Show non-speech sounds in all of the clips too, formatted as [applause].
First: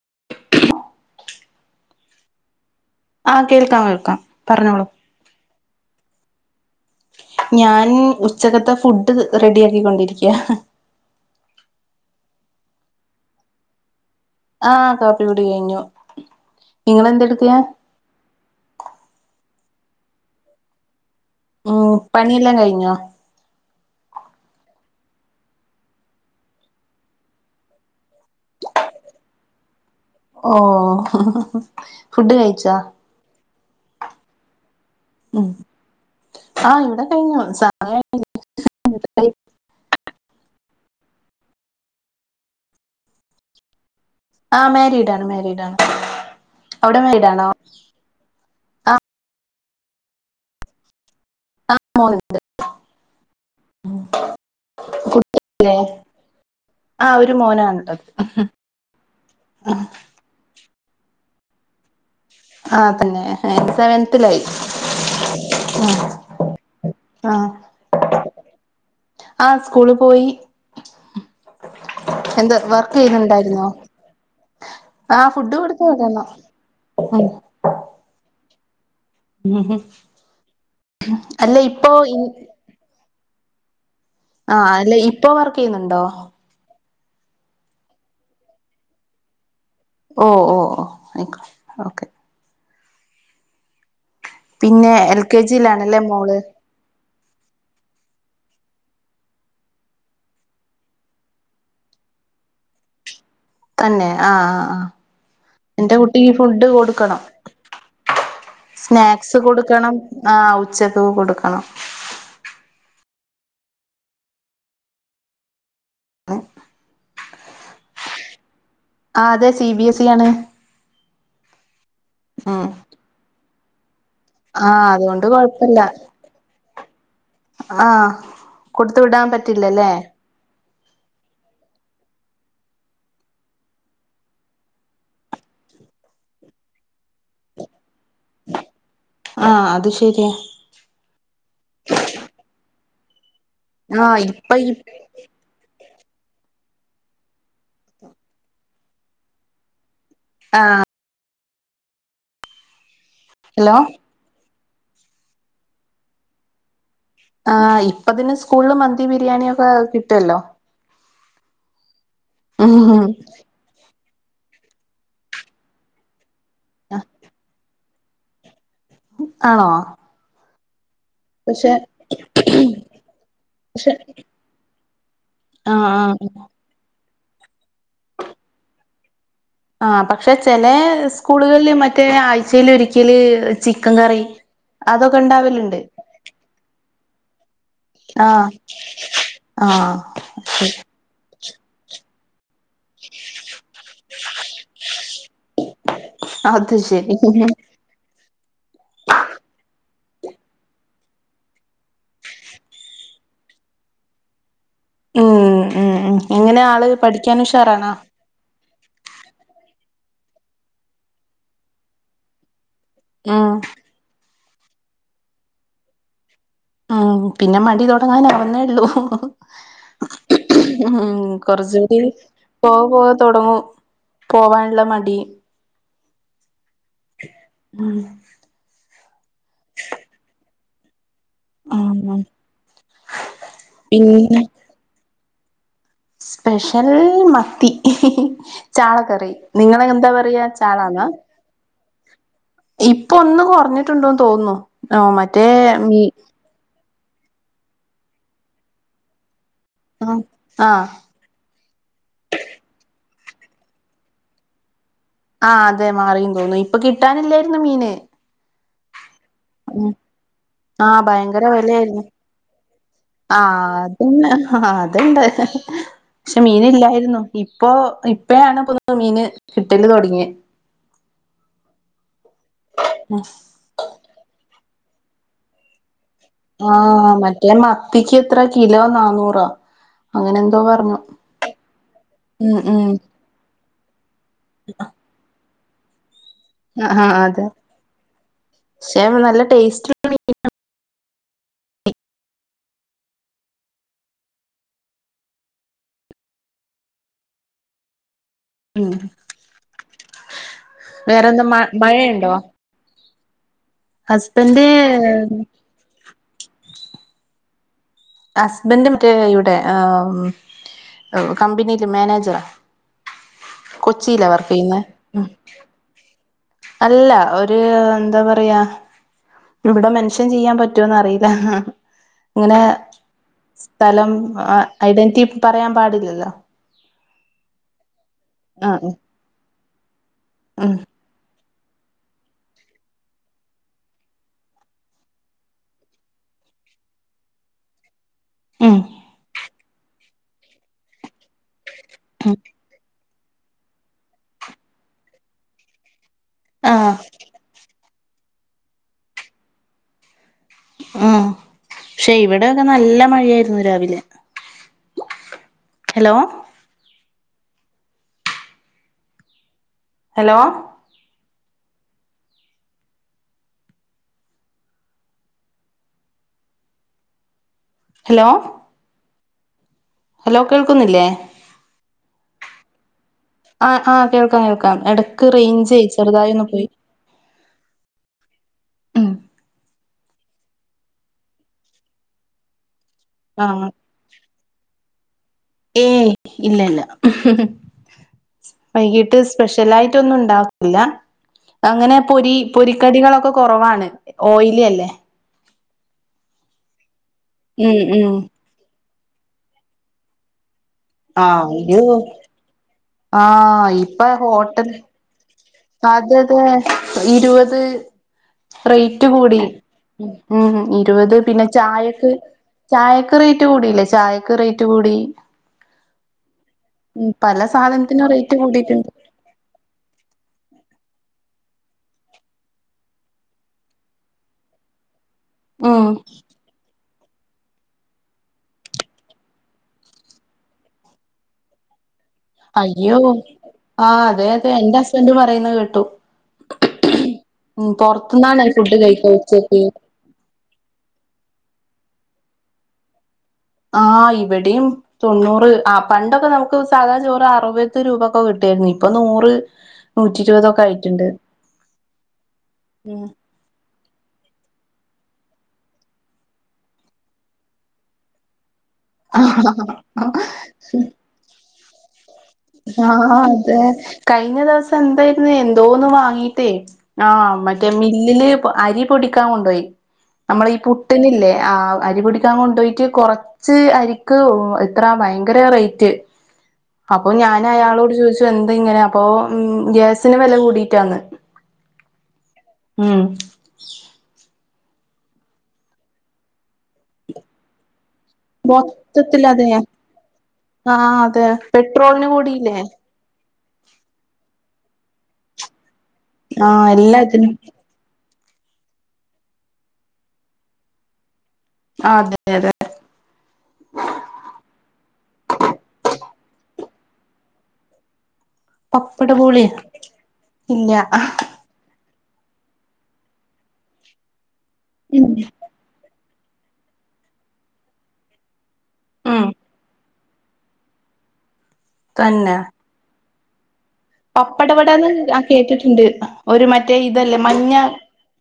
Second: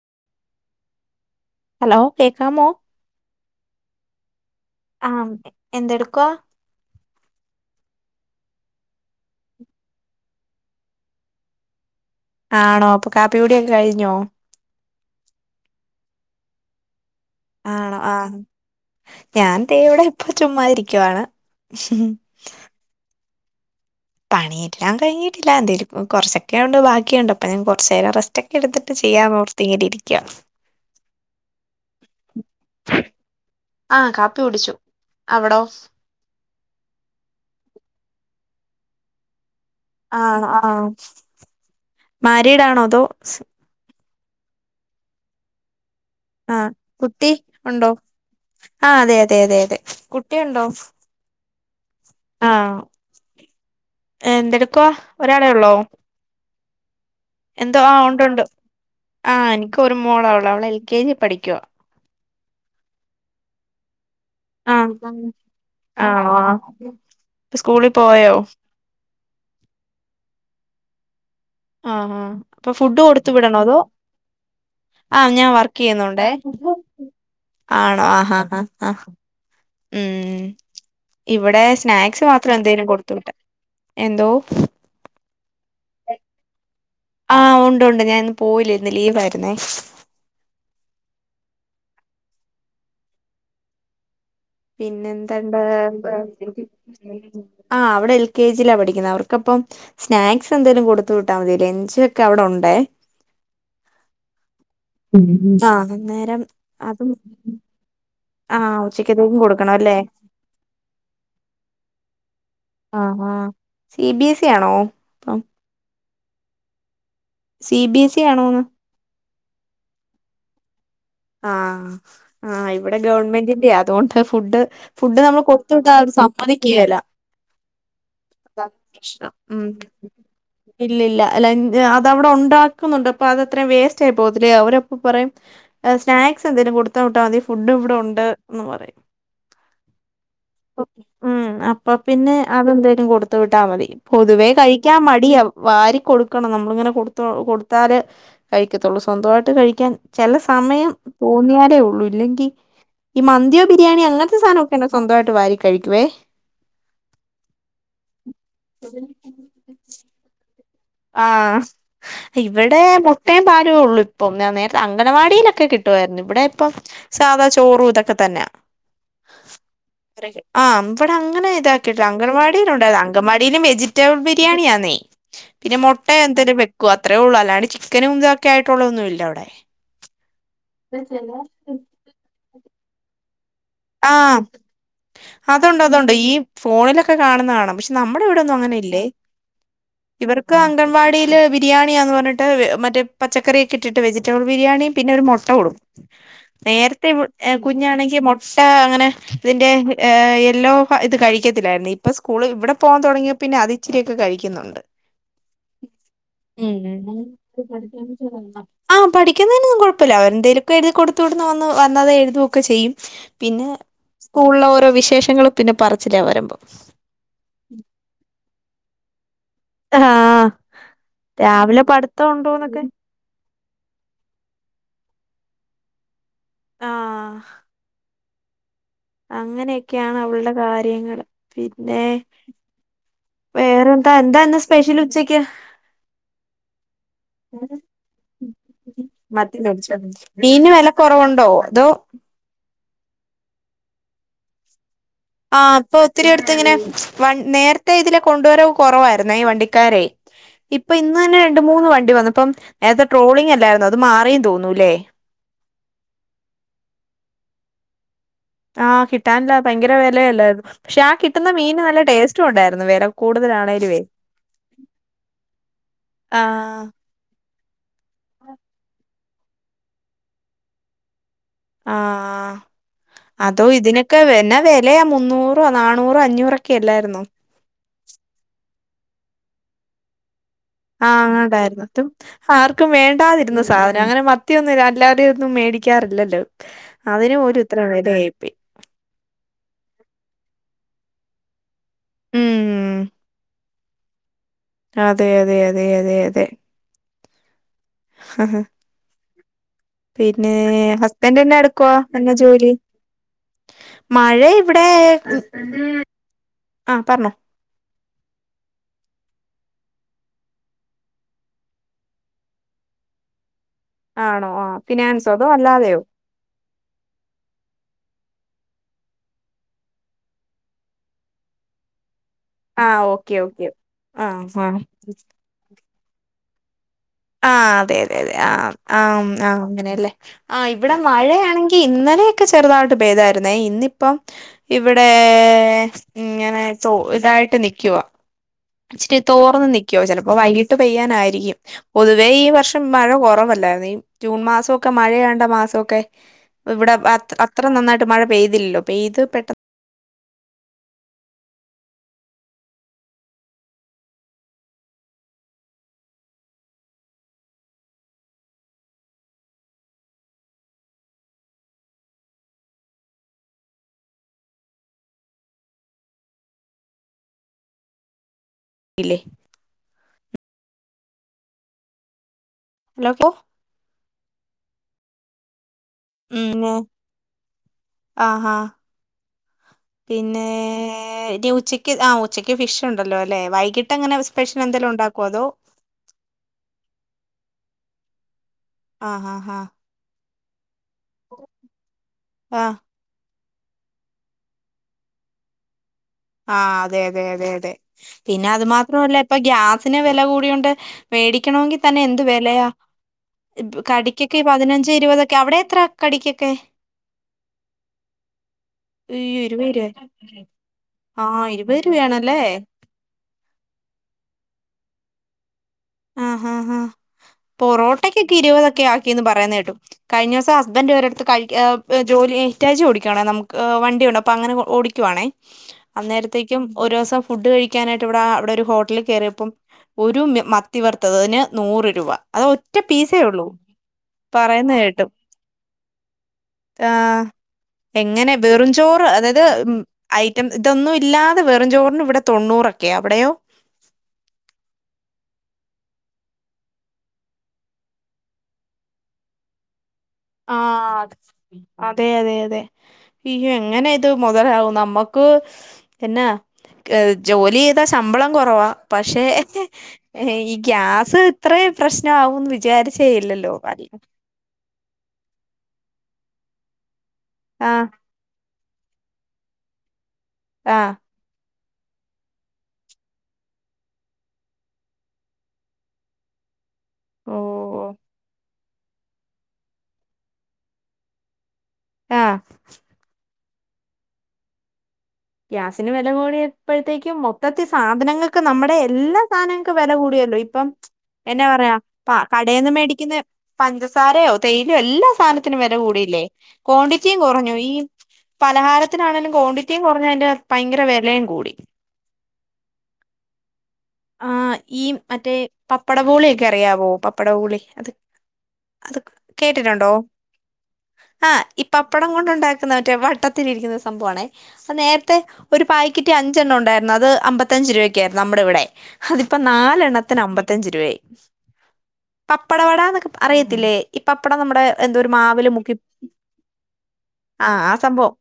[unintelligible] Hello കേക്കാമോ ആഹ് കേൾക്കാം കേൾക്കാം പറഞ്ഞോളൂ ആ എന്തെടുക്കുവാ ഞാൻ ഉച്ചകത്തെ ഫുഡ് റെഡി ആക്കിക്കൊണ്ടിരിക്കുവാ ആണോ അപ്പൊ കാപ്പികുടിയൊക്കെ കഴിഞ്ഞോ ആ കാപ്പികുടി കഴിഞ്ഞു നിങ്ങളെ ആണോ ആഹ് ഞാൻ ദേ ഇവിടെ ഇപ്പ ചുമ്മാതിരിക്കുവാണ് ഓ പണിയെല്ലാം കഴിഞ്ഞോ പണിയെല്ലാം കഴിഞ്ഞിട്ടില്ല എന്തേലും കുറച്ചൊക്കെയുണ്ട് ബാക്കിയുണ്ട് അപ്പം ഞാൻ കൊറച്ച് നേരം റെസ്റ്റൊക്കെ എടുത്തിട്ട് ചെയ്യാന്നോർത്ത് ഇങ്ങനിരി ഓ ഫുഡ് കഴിച്ചാ ആ കാപ്പി കുടിച്ചു അവടോ ആ ഇവിടെ കഴിഞ്ഞു ചായ [unintelligible] ആ ആ മാരീഡ് ആണോ അതോ ആ മ്യാരീഡാണ് മ്യാരീഡാണ് ആഹ കുട്ടി ഉണ്ടോ ആ അതെ അതെ അതെ അതെ കുട്ടിയുണ്ടോ മോന് ആ എന്തെടുക്കുവാ ഒരാളെ ഉള്ളോ കുട്ടിയില്ലേ ആഹ് ഒരു എന്തോ ആ മോനാണുള്ളത് ഉണ്ടൊണ്ട് ആ എനിക്ക് ഒരു മോളാ ഉള്ളൂ അവള് എൽ കെ ജി പഠിക്കുവാ ആ തന്നെ എനിക്കും [unintelligible] ആ ആ സ്കൂളിൽ പോയോ ആ സ്കൂളി പോയി ആ ഹ എന്താ അപ്പൊ വർക്ക് ഫുഡ് കൊടുത്ത വിടണോ ചെയ്യുന്നുണ്ടായിരുന്നോ അതോ ആ ആഹ് ഞാൻ ഫുഡ് വർക്ക് കൊടുത്ത് വിടണം ചെയ്യുന്നുണ്ടേ ഉം ആണോ ആഹാ ഹാ ആ ഉം അല്ല ഇവിടെ ഇപ്പൊ സ്നാക്സ് മാത്രം എന്തേലും കൊടു [unintelligible] ആഹ അല്ല ഇപ്പൊ വർ ക്ക് ചെയ്യുന്നുണ്ടോ ആഹ് ഉണ്ട് ഉണ്ട് ഞാൻ ഇന്ന് പോയില്ല ഇന്ന് ലീവ് ആയിരുന്നേ ഓ ഓ ഓ ആയിക്കോ ഓക്കെ പിന്നെ എൽ കെ പിന്നെന്തുണ്ട് ജിയിലാണല്ലേ മോള് [unintelligible] ആ അവള് എൽ കെ ജിലാ പഠിക്കുന്നത് അവർക്കപ്പം കെ ജി ലാ പഠിക്കുന്നേ അവർക്കപ്പം സ്നാക്സ് എന്തെങ്കിലും കൊടുത്ത് വിട്ടാ മതി ലഞ്ച് ഒക്കെ അവിടെ ഉണ്ടേ തന്നെ ആഹ് ആ ആഹ് എന്റെ കുട്ടിക് അന്നേരം ഫുഡ് അതും കൊടുക്കണം ആഹ് സ്നാക്സ് ഉച്ചക്കത്തേക്കും കൊടുക്കണം അല്ലേ ആ ഉച്ചക്ക് കൊടുക്കണം ആഹ് സി ബിഎസി ആണോ അപ്പം സി ബിഎസ് ഇ ആണോന്ന് ആ അതെ സി ബി എസി ഇ ആണ് ആ ആ ഉം ഇവിടെ ഗവൺമെന്റി ൻ്റെയാ അതൊ അ ഫുഡ് ആഹ് ഫുഡ് അതുകൊണ്ട് നമ്മള് കൊടുത്തു കൊഴപ്പില്ല വിട്ടാ സമ്മതിക്കുകേല്ല ആഹ് അതാ കൊടുത്തു വിടാൻ പ്രശ്നം പറ്റില്ലല്ലേ ഇല്ലല്ല അല്ല ലൻ അതവിടെ ഉണ്ടാക്കുന്നുണ്ട് അപ്പൊ അതത്രയും വേസ്റ്റ് ആയി പോവത്തില്ലേ അവരപ്പൊ പറയും സ്നാക്സ് എന്തേലും കൊടുത്ത് വിട്ടാൽ മതി ഫുഡ് ഇവിടെ ഉണ്ട് എന്ന് പറയും ആഹ് അത് ശരിയാ ഊം അപ്പ പിന്നെ അതെന്തെ കൊടു ത്ത് വിട്ടാൽ മതി ആഹ് പൊതുവേ ഇപ്പ ഈ കഴിക്കാൻ മടിയാ വാരി കൊടുക്കണം നമ്മ മ്മള്ങ്ങനെ കൊടുത്തോ കൊടുത്താലേ കഴിക്കത്തൊള്ളൂ സ്വന്തമായിട്ട് കഴിക്കാൻ സമയം തോന്നിയാൽ ലേ ഉള്ളൂ ഇല്ലെങ്കി ഈ മന്തിയോ ഹലോ ബിരിയാണിയോ അങ്ങനത്തെ സാധന പിന്നെ സ്വന്തമായിട്ട് വാരി കഴിക്കുവേ ആ ഇപ്പതിന് സ്കൂളില് മന്തി ബിരിയാണി ഒക്കെ കിട്ടല്ലോ ആഹ് ഇവിടെ ഉം മുട്ടയും പാലു ഉള്ളു ഇപ്പം നെ നേരത്തെ അംഗണവാടിയിലൊക്കെ കിട്ടുവായിരുന്നു ഇവിടെ ഇപ്പം സാദാ ചോറു ഇത ക്കെ തന്നാ ആണോ ആം ഇവിടെ അങ്ങനെ പക്ഷെ ഇതാക്കിയിട്ടുള്ള അങ്കൻവാടിയില ഉണ്ടായിരുന്നു അങ്കൻവാടിയിലും പക്ഷെ വെജിറ്റബിൾ ബിരിയാണിയാന്നേ പിന്നെ ആഹ് മുട്ടയോ ആഹ് എന്തേലും വെക്കും അ ത്രേ ഉള്ളൂ അല്ലണ്ട് ചിക്കനും ഇതൊക്കെ ആയിട്ടുള്ള തൊന്നും ഇല്ല അവിടെ ആഹ് പക്ഷെ ചെലേ സ്കൂളുകളിൽ മറ്റേ [unintelligible] ഴ്ച്ചയിൽ ഒരിക്കല് ആഹ് അതുണ്ട് അതുണ്ട് ഈ ഫോണിലൊക്കെ കാണുന്ന കാണാം പക്ഷെ നമ്മുടെ ആഹ് ഇവിടൊന്നും അങ്ങനെ ഇല്ലേ ആഹ് ഇവർക്ക് അംഗൻവാടിയില് ബി രിയാണിയാന്ന് പറഞ്ഞിട്ട് മറ്റേ പച്ചക്കറി ഇട്ടിട്ടു വെജിറ്റബിൾ ബിരിയാണിം പിന്നെ ഒരു മുട്ട കൊടുക്കും അത് നേരത്തെ ശരി കുഞ്ഞാണെങ്കി മൊ അങ്ങനെ ഇതിന്റെ യെല്ലോ ഇത് കഴിക്കത്തില്ലായിരുന്നു ഇപ്പ സ്കൂൾ ഇവടെ പോകാൻ തൊടങ്ങിയ പിന്നെ അതിച്ചിരിയൊക്കെ കഴിക്കുന്നുണ്ട് ഉം ഉം ഉം എങ്ങനെ ആള് ഉം പഠിക്കാൻ ഉഷാറാണോ ആ പഠിക്കുന്നതിനൊന്നും കൊഴപ്പല്ല അവരെന്തേലൊക്കെ എഴുതി കൊടുത്ത് വിടുന്ന വന്ന് വന്നത് എഴുതൊക്കെ ചെയ്യും ഉം പിന്നെ സ്കൂളിലെ ഓരോ വിശേഷങ്ങളും പിന്നെ പറച്ചിലാ വരുമ്പോ ഉം പിന്നെ മടി തൊടങ്ങാനാവുന്നേള്ളൂ ആഹ് ഉം രാവിലെ കൊറ്ച്ചൂടിം പഠിത്തം ഉണ്ടോന്നൊക്കെ പോകെ പോകെ തൊടങ്ങും പോവാനുള്ള മടി ഉം അങ്ങനെക്കെണ് അവളുടെ കാര്യങ്ങള് പിന്നെ ഉം വേറെന്താ പിന്നെ എന്താ ഇന്ന് സ്പെഷ്യല് ഉച്ച [unintelligible] സ്പെഷ്യൽ മത്തി ചാളക്കറി മത്തി നിങ്ങള യ്ന് പൊരിച്ചോ എന്താ പറ്യാ മീന് വില ചാളാന്നാ കുറവുണ്ടോ അതോ ഇപ്പൊ ഒന്ന് കൊർഞ്ഞിട്ടുണ്ടോന്ന് തോന്നുന്നു. ആഹ് മറ്റേ ആ ഇപ്പൊ മി ഒത്തിരി അടുത്ത് ഇങ്ങനെ വ നേരത്തെ ഇതിലേ കൊണ്ടോരവ് കൊറവായിരുന്നേ ഈ വണ്ടി ക്കാരേ ആഹ് ആഹ് ഇപ്പൊ ഇന്നന്നെ രണ്ട് മൂന്ന് വണ്ടി വന്നു പ്പം നേര ട്രോളിംഗ് അല്ലായിരുന്നോ അത് മാറിന്ന് തോന്നു ല്ലേ ആഹ് അതെ മാറിന്ന് തോന്നുന്നു ഇപ്പൊ കിട്ടാനില്ലായിരുന്നു മീന് ആഹ് കി ഉം ആഹ് ഭയങ്കര കിട്ടുന്ന മീന് നല്ല വെലയായിരുന്നു ടേസ്റ്റും ഉണ്ടായിരുന്നു വെല ആഹ് കൂടുതലാണേലുവേ അതെന്നെ ആ അത്ണ്ട് ക്ഷെ ആഹ് മീനില്ലായിരുന്നു ഇ പ്പൊ ഇപ്പളാണ് ഇപ്പൊ [unintelligible] മീന് കിട്ടല് തൊടങ്ങ്യേ ആ ആ അതോ ഇതിനൊക്കെ വെ എന്നാ വെ ലയാ മുന്നൂറോ നാ ആ മറ്റേ മത്തിക്ക് എത്ര കിലോ നാനൂറാ അങ്ങനെ പറഞ്ഞു ആ അങ്ങനുണ്ടായിരുന്നു എന്നിട്ടും ഉം ഉം ആർക്കും വേണ്ടാതിരുന്ന സാ ധനാ അങ്ങനെ മ ത്തിയൊന്നുമില്ല അല്ലാതെയും ഒന്നും മേടിക്കാറില്ലല്ലോ ആ ആ അതിനും അതെ പോലും ഇത്ര വെലയായിപ്പോയി പക്ഷെ നല്ല ടേസ്റ്റ് [unintelligible] ഉം അതെ അതെ അതെ അതെ അതെ ഉം പിന്നെ ഹസ്ബൻഡ് വേറെന്താ എന്നാടുക്കുവാ മഴയുണ്ടോ എന്നാ ജോലി മഴ ഇവിടെ ഹസ്ബൻഡ് ആ പറഞ്ഞോ ഹസ്ബൻഡ്‌ മറ്റേ ഇവിടെ കമ്പനിയില് മാനേജരാ ആണോ ആ ഫിനാൻസോ അതോ അല്ലാതെയോ? അല്ല. ഒരു എന്താ പറയാ ഇവിടെ മെൻഷൻ ചെയ്യാൻ പറ്റുമോന്ന് അറിയില്ല ആഹാ ഇങ്ങനെ ആ ഓക്കെ ഓക്കെ സ്ഥലം ആ ആ ഐഡന്റിറ്റി പറയാൻ പാടില്ലൽ ല്ലാ. ആ അതെ അതെ. തെ ആ ആം ആഹ് അങ്ങനെയല്ലേ. ആ ഉം ഇവിടെ മഴയാണെങ്കി ങ്കി ഇന്നലെയൊക്കെ ചെറുതായിട്ട് പെയ്തായിരുന്നേ. ഇന്നിപ്പം ഇവിടേ ഇങ്ങനെ തോ ഇതായിട്ട് നിക്കുവാ ഉം ഇച്ചിരി തോർന്നു നിക് യോ ചെലപ്പം വൈകിട്ട് പെയ്യാനാ യിരിക്കും. പൊതുവേ ഈ വർഷം മഴ കുറവല്ലായിരുന്നു. ഈ ജൂൺ മാസമൊക്കെ മഴയേണ്ട മാസമൊ ക്കെ ആഹ് ഇവിടെ അത്ര നന്നായി ട്ട് മഴ പെയ്തിൽല്ലോ. പെയ്ത് പെട്ടെ ന്ന് ആ പക്ഷെ ഇവിടെയൊക്കെ നല്ല മഴയായിരുന്നു രാവിലെ. ഹലോ ഹലോ ഹലോ [unintelligible] ഹലോ കേൾക്കുന്നില്ലേ ഹലോ [unintelligible] ആ ആ കേൾക്കാം കേൾക്കാം. എടക്ക് റേഞ്ചേ ചെറുതായി ഒന്ന് ഉം പോയി. ഉം പിന്നേ [unintelligible] ഉച്ചക്ക് ആ ഉച്ചക്ക് ഫിഷ് ഉണ്ടല്ലോല്ലെ. ആഹ് വൈകിട്ട് അങ്ങനെ സ്പെഷ്യൽ എന്തേലും ഉണ്ടാ ഏയ് ഇല്ലല്ല. വൈകീട്ട് ആഹ് ആഹ് ആഹ് സ്പെഷ്യൽ ആയിട്ടൊന്നും ഉണ്ടാ എന്നാ അങ്ങനെ പൊരി ആഹ് പൊരിക്കടികളൊക്കെ കുറവാണ് ഓയിലി അല്ലേ ആഹ് അ അതെ അതെ അതെ അതെ ഉം ഉം പിന്നെ അത് മാത്ര ത്രല്ല ഇപ്പൊ ഗ്യാസിന് വെല കൂടിയോണ്ട് ആഹ് മേടിക്കണമെങ്കി ഒരു തന്നെ എന്ത് വെലയാ ആഹ് ഇപ്പൊ കടിക്കൊക്കെ ഹോട്ടൽ പതിനഞ്ച് ഇരുപതൊ അതെ അതെ ഇരുപത് റേറ്റ് അയ്യോ കൂടി ഇരുപത് രൂപ മ്മ് ഇരുപത് ആ ത് പിന്നെ ഇരുപത് ചായക്ക് രൂപയാണല്ലേ ചായക്ക് റേറ്റ് കൂടിലെ ചായക്ക് റേ റ്റുകൂടി ആ ആ ആ പൊറോട്ടക്കൊക്കെ റേറ്റ് ഇരുപതൊക്കെ കൂടിയിട്ടുണ്ട് ആക്കിന്ന് പറയന്ന കേട്ടു കഴിഞ്ഞ ദിവസം ഹസ്ബന്റ് ഒരടുത്ത് കഴി ജോലി ഹിറ്റാച്ചി ഓടിക്കുവാണേ നമുക്ക് വണ്ടി ഉണ്ട് അപ്പോ അങ്ങനെ ഓടിക്ക ക്കുവാണേ ഉം അന്നേരത്തേക്കും ഓരോ ഫുഡ് കഴിക്കാനായിട്ട് ഇവിടെ അവിടെ ഒരു ഹോട്ടലിൽ കയറിയപ്പം ഒരു മത്ത ത്തിവർത്തതിന് നൂറ് രൂപ അത് ഒറ്റ അയ്യോ പീസേ ഉള്ളൂ ആഹ് അതെ അതെ പറയുന്ന എന്റെ കേട്ടു ഹസ്ബൻഡ് പറയുന്ന കേട്ടു ആഹ് ഉം എങ്ങനെ പൊറത്തുന്നാണ് ഫുഡ് കഴിക്ക വെറുംചോറ് അതായത് ഉച്ചക്ക് ഐറ്റം ഇതൊന്നും ഇല്ലാ വെറുംചോറിന് ഇവിടെ തൊണ്ണൂറൊക്കെയാ അവിടെയോ ആഹ് ഇവിടെയും തൊണ്ണൂറ് ആ പണ്ടൊക്കെ നമുക്ക് സാധാ ചോറ് അറുപത് രൂപക്കൊക്കെ കിട്ടിയിരുന്നു ഇപ്പൊ നൂറ് നൂറ്റി ആ ഇരുപതൊക്കെ ആയിട്ടുണ്ട് അതെ അതെ അതെ ഉം ഇയ്യെങ്ങനെ ഇത് മുതലാവും നമ്മുക്ക് പിന്നാ ഏ ജോലി ചെയ്താ ശമ്പളം കുറവാ പക്ഷെ ഈ ഗ്യാസ് ത്ര പ്രശ് ആഹ് അതെ കഴിഞ്ഞ ദിവസം എന്തായ എന്തോന്ന് വാങ്ങീട്ടേ ആഹ് മറ്റേ ആഹ് മില്ലില് അരി പൊടിക്കാൻ കൊണ്ടോയി നമ്മളെ ഈ ആഹ് പുട്ടിനില്ലേ ആ അരി പൊടിക്കാൻ കൊണ്ടോയിറ്റ് കുറച്ച് അരിക്ക് എത്ര ഭയങ്കര റേറ്റ് പ്പൊ ഓ ഞാൻ അയാളോട് ചോദിച്ചു എന്ത് ഇങ്ങനെ അപ്പൊ ഉം ഗ്യാസിന് വെല കൂടീട്ടാന്ന് ആഹ് ഉം ഗ്യാസിന് വെല കൂടിയ പ്പഴത്തേക്കും മൊത്തത്തി സാധനങ്ങൾക്ക് നമ്മുടെ എല്ലാ മൊത്തത്തിൽ അതെയ സാധനങ്ങൾക്ക് വെല കൂടിയല്ലോ ഇപ്പം ആഹ് അതെ എന്നാ പറയാ പെട്രോളിന് കൂടിയില്ലേ കടയിൽന്ന് മേടിക്കുന്ന പഞ്ചസാരയോ തേയിലും എല്ലാ സാധത്തിനും വെ [unintelligible] കൂടീല്ലേ ആഹ് ക്വാണ്ടിറ്റിയും എല്ലാത്തിനും കുറഞ്ഞു ഈ പലഹാരത്തിനാണേലും ക്വാണ്ടിറ്റിയും കൊ പിന്നാ അതിന്റെ ഭയങ്കര വെലയും കൂട് ആ അതെ അതെ ആ ഈ മറ്റേ പപ്പട പോളിയൊക്കെ അറിയാവോ പപ്പട പൊളി അത് അത് പപ്പട പോളിയാ കേട്ടിട്ടുണ്ടോ ഇല്ല ആഹ് ഈ പപ്പടം കൊണ്ടുണ്ടാക്കുന്ന മറ്റേ വട്ടത്തിലിരിക്കുന്ന സംഭവാണെ ആഹ് ഉം നേർത്തെ ഒരു പായ പാക്കിറ്റി അഞ്ചെണ്ണം ഉണ്ടായിരുന്നു അത് അമ്പത്തഞ്ച് രൂപയ്ക്കായിരുന്നു നമ്മടെ ഇവടെ. ഉം അതിപ്പ നാലെണ്ണത് ത്തിന് അമ്പത്തഞ്ച് രൂവയായി തന്നെ പപ്പട വടാന്നൊക്കെ അറിയത്ത് പപ്പടവടാന്ന് ആ മുക്കി കേട്ടിട്ടിണ്ട് ഒരു മറ്റേ ഇതല്ലേ മഞ്ഞ ആഹ് ആ സംഭവം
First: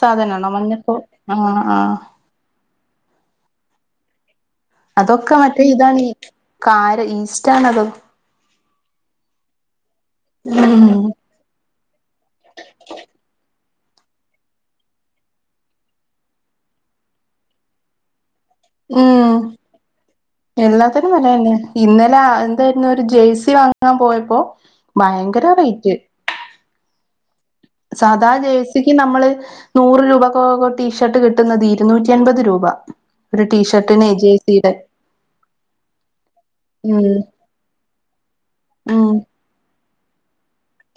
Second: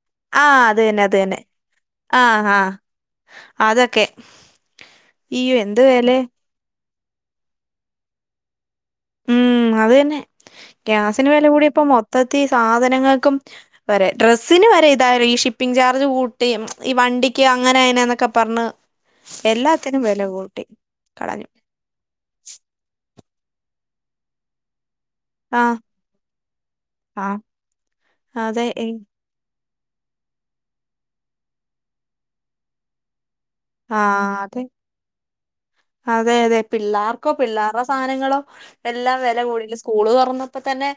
സാധനാണോ ആഹ് അത് മഞ്ഞപ്പൂ തന്നെ അത് തന്നെ ആഹ് ആഹ് ആഹ് ആഹ് അതൊക്കെ ഈ എന്ത് വെലേ ആര് ഈസ്റ്റാണ് തോ ഉം അത് തന്നെ ഉം ഗ്യാസിന് വെല കൂടിയ പ്പൊ മൊത്തത്തി സാധനങ്ങൾക്കും വെരെ ഡ്രസ്സിന് വെരെ ഇതായ് ഈ ഷിപ്പിംഗ് ചാർജ് കൂട്ടീം ഈ വണ്ടിക്ക് അങ്ങനെ അയിനാന്നൊക്കെ ഉം കൂട്ടി എല്ലാത്തിനും വെല കളഞ്ഞു തന്നെ ഇന്നലെ അ എന്തായിരുന്നു ഒരു ജയ്സ- നസി വാങ്ങാ പോയപ്പോ ഭയങ്കര ആ റേറ്റ് ആ സാധാ അതെ എ- ജേഴ്സിക്ക് നമ്മള് നൂറ് രൂപകൊക് ടീഷർട്ട് കിട്ടുന്നത് ഇരുന്നൂറ്റി എൺപത് രൂപ ഒരു ആ ടീഷർട്ടിന് അതെ ജേഴ്സിയുടെ അതെ അതെ ഉം പിള്ളേർക്കോ പിള്ളേർടെ സാനങ്ങളോ ഉം എല്ലാം വെല കൂടുതല് സ്കൂള് തൊറന്നപ്പോ തന്നെ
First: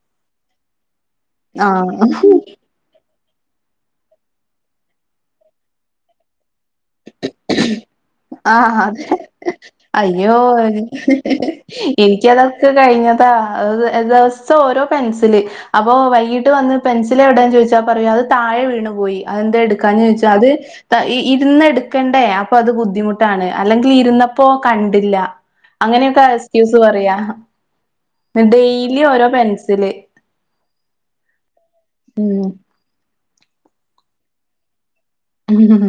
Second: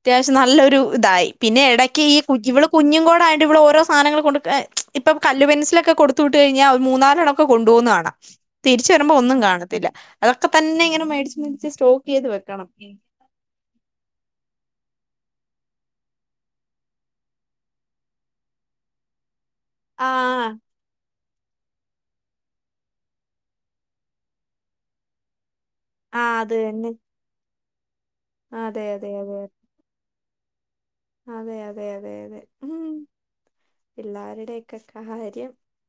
അത്യാവശ്യം നല്ലൊരു ഇതായി പിന്നെ എടയ്ക്ക് ആഹ് ഈ ഇവള് കുഞ്ഞും കൂടെ ആയൊ ഇവള് ഓരോ സാനങ്ങള് കൊട്ക് അ ഇപ്പ കല്ല് പെൻസിലൊക്കെ കൊടുത്ത് വിട്ട് കഴിഞ്ഞാ ഒ ആ തിരിച്ചു അതെ വരുമ്പോ ഒന്നും കാണത്തില്ല അയ്യോ അതൊക്കെ തന്നെ ഇങ്ങനെ മേടിച്ച് മേടിച്ച് സ്റ്റോക്ക് എനിക്ക് ചെയ്ത് വെക്കണം അതൊക്കെ കഴിഞ്ഞതാ [unintelligible] ദെവസം ഓരോ പെൻസില് അപ്പൊ വൈകീട്ട് വന്ന് പെൻസില് എവിടെ എന്ന് ചോദിച്ചാ പറയും അത് താഴെ വീണു പോയി അത് എന്തേ എടുക്കാഞ്ഞേ ചോയിച്ചാ ആഹ് അത് ഈ ഇരുന്ന് എടുക്കണ്ടേ അപ്പൊ അത് ബുദ്ധിമുട്ടാണ് അല്ലെങ്കി ഇരുന്നപ്പോ കണ്ടില്ല അങ്ങനെയൊക്കെ ആഹ് അത് എക്സ്ക്യൂസ് തന്നെ പറയാ അതെ ഡെയിലി അതെ ഓരോ പെൻസില് അതെ അതെ അതെ അതെ അതെ ഉം എല്ലാവരുടെ ഒക്കെ കാര്യം ഉം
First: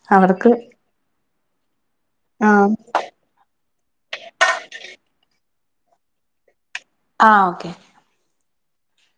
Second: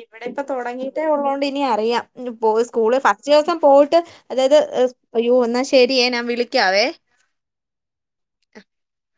ഇവിടെ ഇപ്പ അവർക്ക് തൊടങ്ങിട്ടേ ഉള്ളോണ്ട് ഇനി അറിയാം പോയ് ആഹ് സ്കൂളി ഫസ്റ്റ് ദിവസം പോയി ട്ട് അതായത് അയ്യോ എന്നാ ശരി ഞാൻ വിളി ആ ഓക്കെ ആ